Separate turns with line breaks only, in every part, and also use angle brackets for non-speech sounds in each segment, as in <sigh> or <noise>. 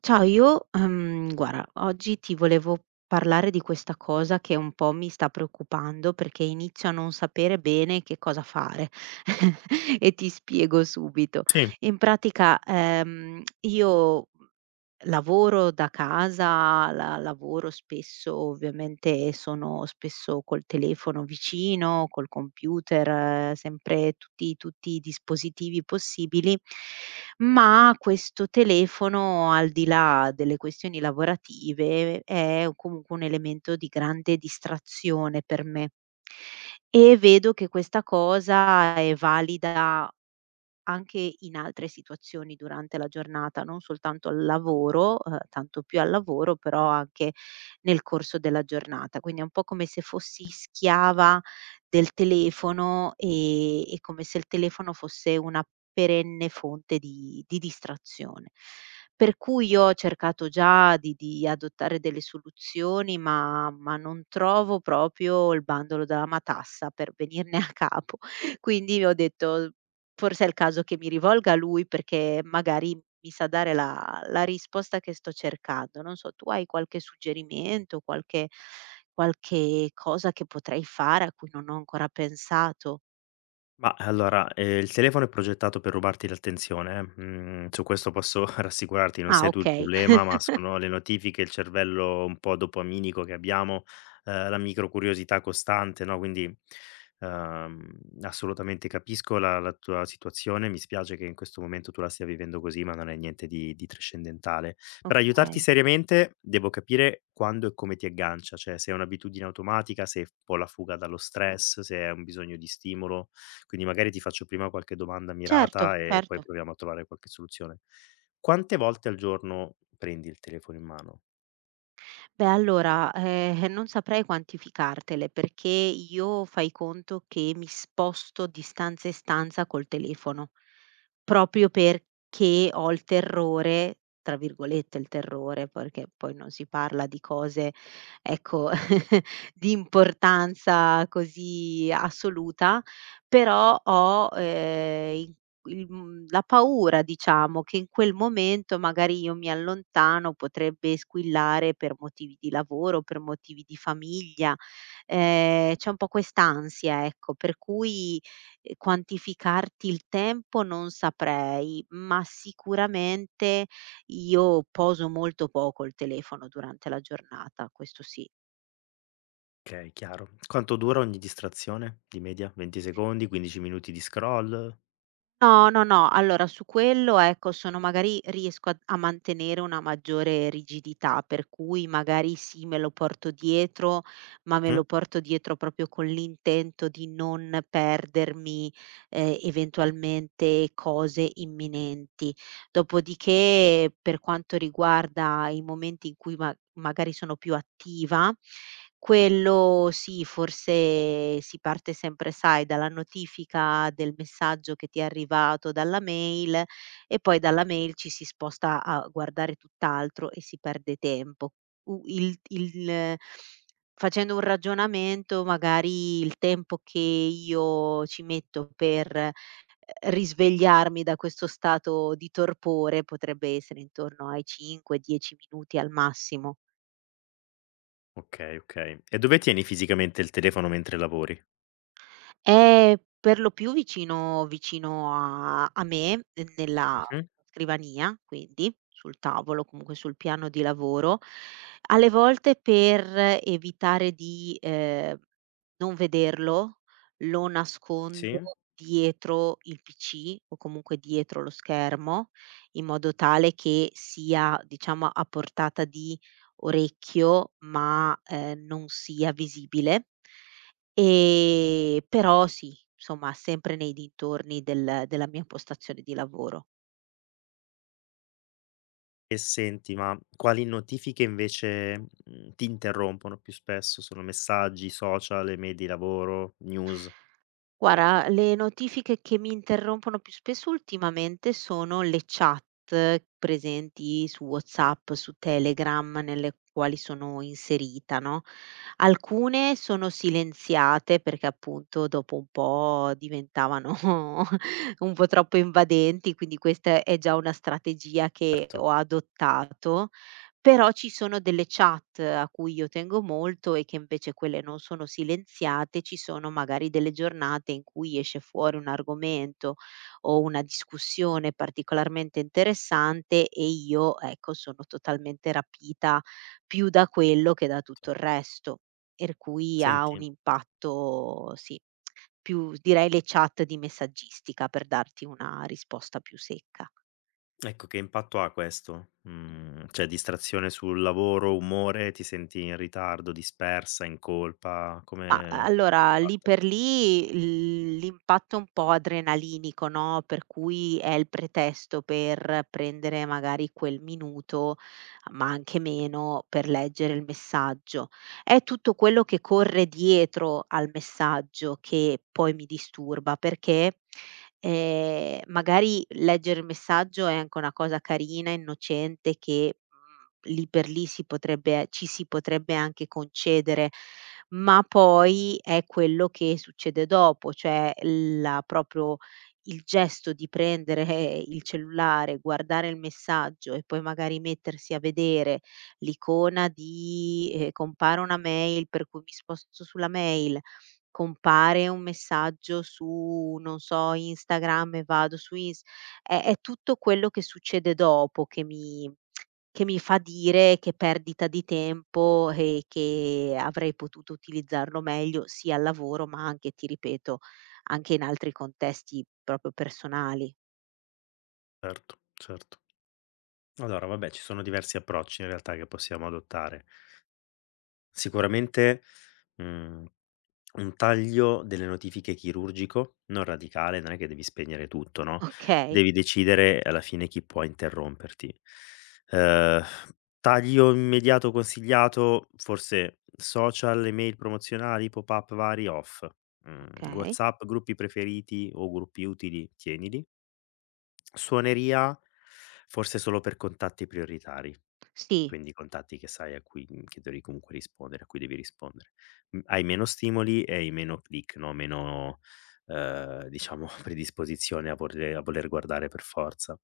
Ciao, io, guarda, oggi ti volevo parlare di questa cosa che un po' mi sta preoccupando perché inizio a non sapere bene che cosa fare <laughs> e ti spiego subito.
Sì.
In pratica, io lavoro da casa, la lavoro spesso, ovviamente sono spesso col telefono vicino, col computer, sempre tutti i dispositivi possibili, ma questo telefono, al di là delle questioni lavorative, è comunque un elemento di grande distrazione per me. E vedo che questa cosa è valida anche in altre situazioni durante la giornata, non soltanto al lavoro, tanto più al lavoro, però anche nel corso della giornata. Quindi è un po' come se fossi schiava del telefono, e come se il telefono fosse una perenne fonte di distrazione. Per cui io ho cercato già di adottare delle soluzioni, ma non trovo proprio il bandolo della matassa per venirne a capo. <laughs> Quindi ho detto: forse è il caso che mi rivolga a lui, perché magari mi sa dare la risposta che sto cercando. Non so, tu hai qualche suggerimento, qualche cosa che potrei fare a cui non ho ancora pensato?
Ma allora, il telefono è progettato per rubarti l'attenzione, mhmm, su questo posso <laughs> rassicurarti, non
Ah,
sei tu il
okay.
problema, ma
<laughs>
sono le notifiche, il cervello un po' dopaminico che abbiamo, la microcuriosità costante, no, quindi, assolutamente capisco la tua situazione, mi spiace che in questo momento tu la stia vivendo così, ma non è niente di trascendentale. Per aiutarti
Okay.
seriamente devo capire quando e come ti aggancia, cioè se è un'abitudine automatica, se è un po' la fuga dallo stress, se è un bisogno di stimolo. Quindi magari ti faccio prima qualche domanda
Certo,
mirata e
certo.
poi proviamo a trovare qualche soluzione. Quante volte al giorno prendi il telefono in mano?
Beh, allora, non saprei quantificartele, perché io, fai conto, che mi sposto di stanza in stanza col telefono, proprio perché ho il terrore, tra virgolette il terrore, perché poi non si parla di cose, ecco, <laughs> di importanza così assoluta, però ho, la paura, diciamo, che in quel momento magari io mi allontano, potrebbe squillare per motivi di lavoro, per motivi di famiglia, c'è un po' quest'ansia, ecco, per cui, quantificarti il tempo non saprei, ma sicuramente io poso molto poco il telefono durante la giornata, questo sì.
Okay, chiaro. Quanto dura ogni distrazione di media? 20 secondi, 15 minuti di scroll?
No, no, no, allora su quello, ecco, sono magari riesco a mantenere una maggiore rigidità, per cui magari sì, me lo porto dietro, ma me
Mh?
lo porto dietro proprio con l'intento di non perdermi, eventualmente, cose imminenti. Dopodiché, per quanto riguarda i momenti in cui magari sono più attiva. Quello sì, forse si parte sempre, sai, dalla notifica del messaggio che ti è arrivato dalla mail, e poi dalla mail ci si sposta a guardare tutt'altro e si perde tempo. U il facendo un ragionamento, magari il tempo che io ci metto per, risvegliarmi da questo stato di torpore potrebbe essere intorno ai 5, 10 minuti al massimo.
Okay, okay. E dove tieni fisicamente il telefono mentre lavori?
È per lo più vicino vicino a me, nella
Mh-mh.
scrivania, quindi sul tavolo, comunque sul piano di lavoro. Alle volte, per evitare di, non vederlo, lo nascondo
Sì.
dietro il PC o comunque dietro lo schermo, in modo tale che sia, diciamo, a portata di orecchio, ma, non sia visibile. Però sì, insomma, sempre nei dintorni della mia postazione di lavoro.
E senti, ma quali notifiche invece, mhmm, ti interrompono più spesso? Sono messaggi, social, email di lavoro, news?
Guarda, le notifiche che mi interrompono più spesso ultimamente sono le chat presenti su WhatsApp, su Telegram, nelle quali sono inserita, no, alcune sono silenziate perché appunto dopo un po' diventavano <laughs> un po' troppo invadenti, quindi questa è già una strategia che
Erto.
ho adottato. Però ci sono delle chat a cui io tengo molto e che invece quelle non sono silenziate, ci sono magari delle giornate in cui esce fuori un argomento o una discussione particolarmente interessante e io, ecco, sono totalmente rapita più da quello che da tutto il resto, per cui ha un
Senti,
impatto, sì, più direi le chat di messaggistica, per darti una risposta più secca.
ecco, che impatto ha questo? Mhmm, cioè distrazione sul lavoro, umore, ti senti in ritardo, dispersa, in colpa?
Ma a
Come
allora, lì
fatta?
per lì, l'impatto è un po' adrenalinico, no, per cui è il pretesto per prendere magari quel minuto, ma anche meno, per leggere il messaggio. È tutto quello che corre dietro al messaggio che poi mi disturba, perché, magari leggere il messaggio è anche una cosa carina, innocente, che, lì per lì si potrebbe ci si potrebbe anche concedere, ma poi è quello che succede dopo, cioè la proprio il gesto di prendere <laughs> il cellulare, guardare il messaggio e poi magari mettersi a vedere l'icona di compare una mail, per cui mi sposto sulla mail, compare un messaggio su, non so, Instagram. E vado su Ins è è tutto quello che succede dopo che mi fa dire che perdita di tempo, e che avrei potuto utilizzarlo meglio sia al lavoro, ma anche, ti ripeto, anche in altri contesti proprio personali.
Certo, certo. Allora vabbè, ci sono diversi approcci in realtà che possiamo adottare. Sicuramente, mhmm, un taglio delle notifiche chirurgico, non radicale, non è che devi spegnere tutto, no,
Okay,
devi decidere alla fine chi può interromperti. Ehm, taglio immediato consigliato, forse social, email promozionali, pop-up vari off, mhmm,
okay.
WhatsApp, gruppi preferiti o gruppi utili tienili. Suoneria forse solo per contatti prioritari,
Sì.
quindi contatti che sai a cui mhmm, che devi comunque rispondere, a cui devi rispondere. Mhmm, hai meno stimoli e hai meno click, no, meno, diciamo <laughs> predisposizione a vorre a voler guardare per forza.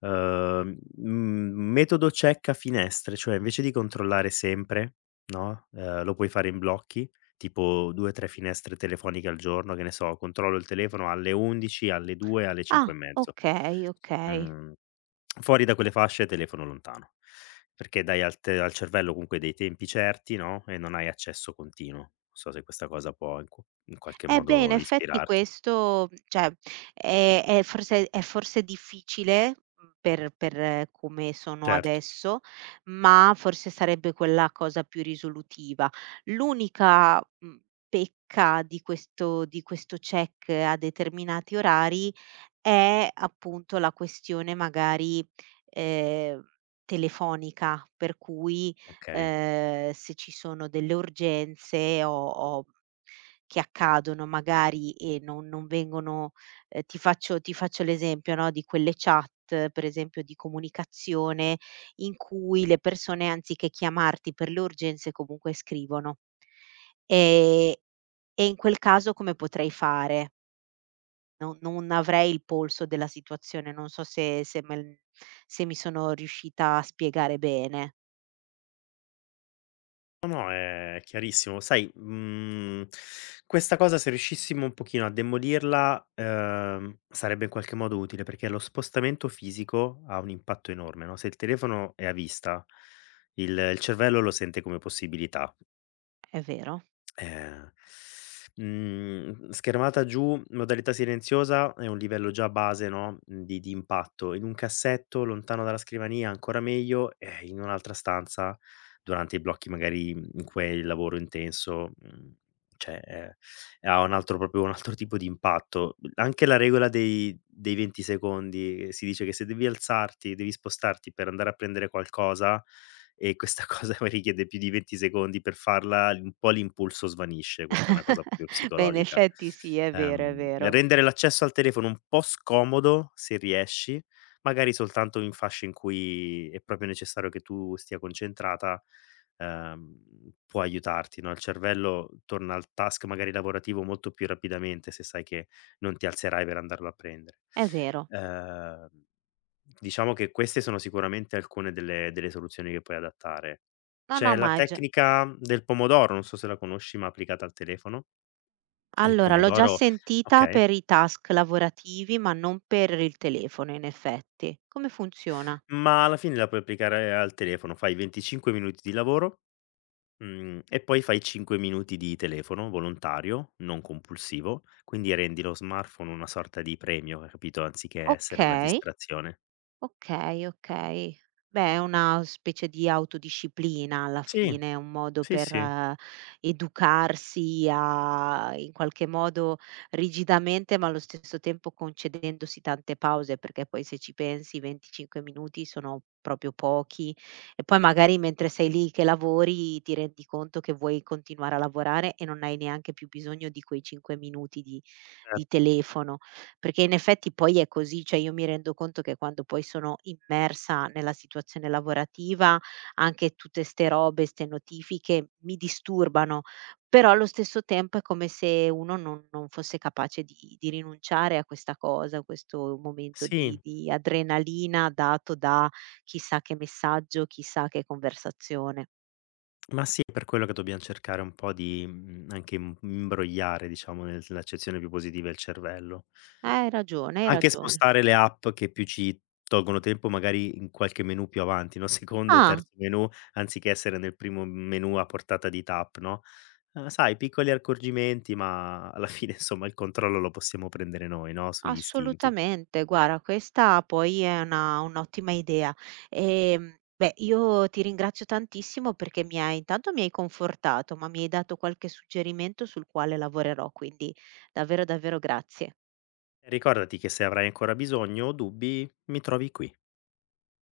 Mhmm, metodo cecca finestre, cioè invece di controllare sempre, no, lo puoi fare in blocchi. Tipo 2, 3 finestre telefoniche al giorno, che ne so, controllo il telefono alle 11, alle 2, alle 5
Ah,
e mezzo.
okay, okay.
Mhmm, fuori da quelle fasce telefono lontano, perché dai al cervello comunque dei tempi certi, no, e non hai accesso continuo. Non so se questa cosa può in qualche
Eh beh, in
modo
effetti
ispirarti.
questo, cioè, è forse, è forse difficile, per come sono
Certo,
adesso, ma forse sarebbe quella cosa più risolutiva. L'unica, pecca di questo check a determinati orari è appunto la questione magari, ehm, telefonica, per cui,
okay.
se ci sono delle urgenze ho ho che accadono magari e non vengono, ti faccio, l'esempio, no, di quelle chat, per esempio di comunicazione, in cui le persone anziché chiamarti per le urgenze comunque scrivono. Ehm, e in quel caso come potrei fare? No, non avrei il polso della situazione, non so se mi sono riuscita a spiegare bene.
No, no, è chiarissimo. Sai, mhmm, questa cosa se riuscissimo un pochino a demolirla, sarebbe in qualche modo utile, perché lo spostamento fisico ha un impatto enorme, no, se il telefono è a vista, il cervello lo sente come possibilità.
È vero?
Eh, mhmm, schermata giù, modalità silenziosa è un livello già base, no, mhmm, di impatto. In un cassetto lontano dalla scrivania ancora meglio, e in un'altra stanza durante i blocchi magari in cui hai il lavoro intenso, mhmm, cioè è ha un altro proprio un altro tipo di impatto. Anche la regola dei 20 secondi, si dice che se devi alzarti, devi spostarti per andare a prendere qualcosa e questa <laughs> cosa richiede più di 20 secondi per farla, un po' l'impulso svanisce, questa è una cosa
<laughs>
proprio
Beh, in
psicologica.
effetti sì, è vero, è vero.
Rendere l'accesso al telefono un po' scomodo, se riesci, magari soltanto in fasce in cui è proprio necessario che tu stia concentrata, può aiutarti, no, il cervello torna al task magari lavorativo molto più rapidamente se sai che non ti alzerai per andarlo a prendere.
È vero.
Ehm, diciamo che queste sono sicuramente alcune delle soluzioni che puoi adattare.
No, no,
C'è
ma
la
hai gio
tecnica del pomodoro, non so se la conosci, ma applicata al telefono. Il
allora, l'ho già
pomodoro,
sentita
okay,
per i task lavorativi, ma non per il telefono, in effetti. Come funziona?
ma alla fine la puoi applicare al telefono, fai 25 minuti di lavoro. Mhmm, e poi fai 5 minuti di telefono volontario, non compulsivo, quindi rendi lo smartphone una sorta di premio, hai capito, anziché essere una
Okay.
distrazione.
Okay, okay. Beh, è una specie di autodisciplina, alla
Sì,
fine, è un modo
sì,
per
sì,
educarsi a, in qualche modo, rigidamente, ma allo stesso tempo concedendosi tante pause, perché poi, se ci pensi, 25 minuti sono proprio pochi, e poi magari, mentre sei lì che lavori, ti rendi conto che vuoi continuare a lavorare e non hai neanche più bisogno di quei 5 minuti
cer
di telefono. Perché in effetti poi è così, cioè io mi rendo conto che quando poi sono immersa nella situazione lavorativa, anche tutte ste robe, ste notifiche mi disturbano, però allo stesso tempo è come se uno non fosse capace di rinunciare a questa cosa, a questo momento di
sì,
di adrenalina dato da chissà che messaggio, chissà che conversazione.
ma sì, è per quello che dobbiam cercare un po' di, mhmm, anche im imbrogliare, diciamo, nel nell'accezione più positiva il cervello.
Hai ragione, hai
Anche
ragione.
spostare le app che più ci tolgono tempo, magari in qualche menu più avanti, no, <laughs> secondo o
Ah.
terzo menu, anziché essere nel primo menu a portata di tap, no, sai piccoli accorgimenti, ma alla <laughs> fine insomma il controllo lo possiamo prendere noi, no, sugli istinti.
Assolutamente, guarda, questa poi è una un'ottima idea. Beh, io ti ringrazio tantissimo perché mi hai intanto mi hai confortato, ma mi hai dato qualche suggerimento sul quale lavorerò, quindi davvero, davvero, grazie.
Ricordati che se avrai ancora bisogno o dubbi, mi trovi qui.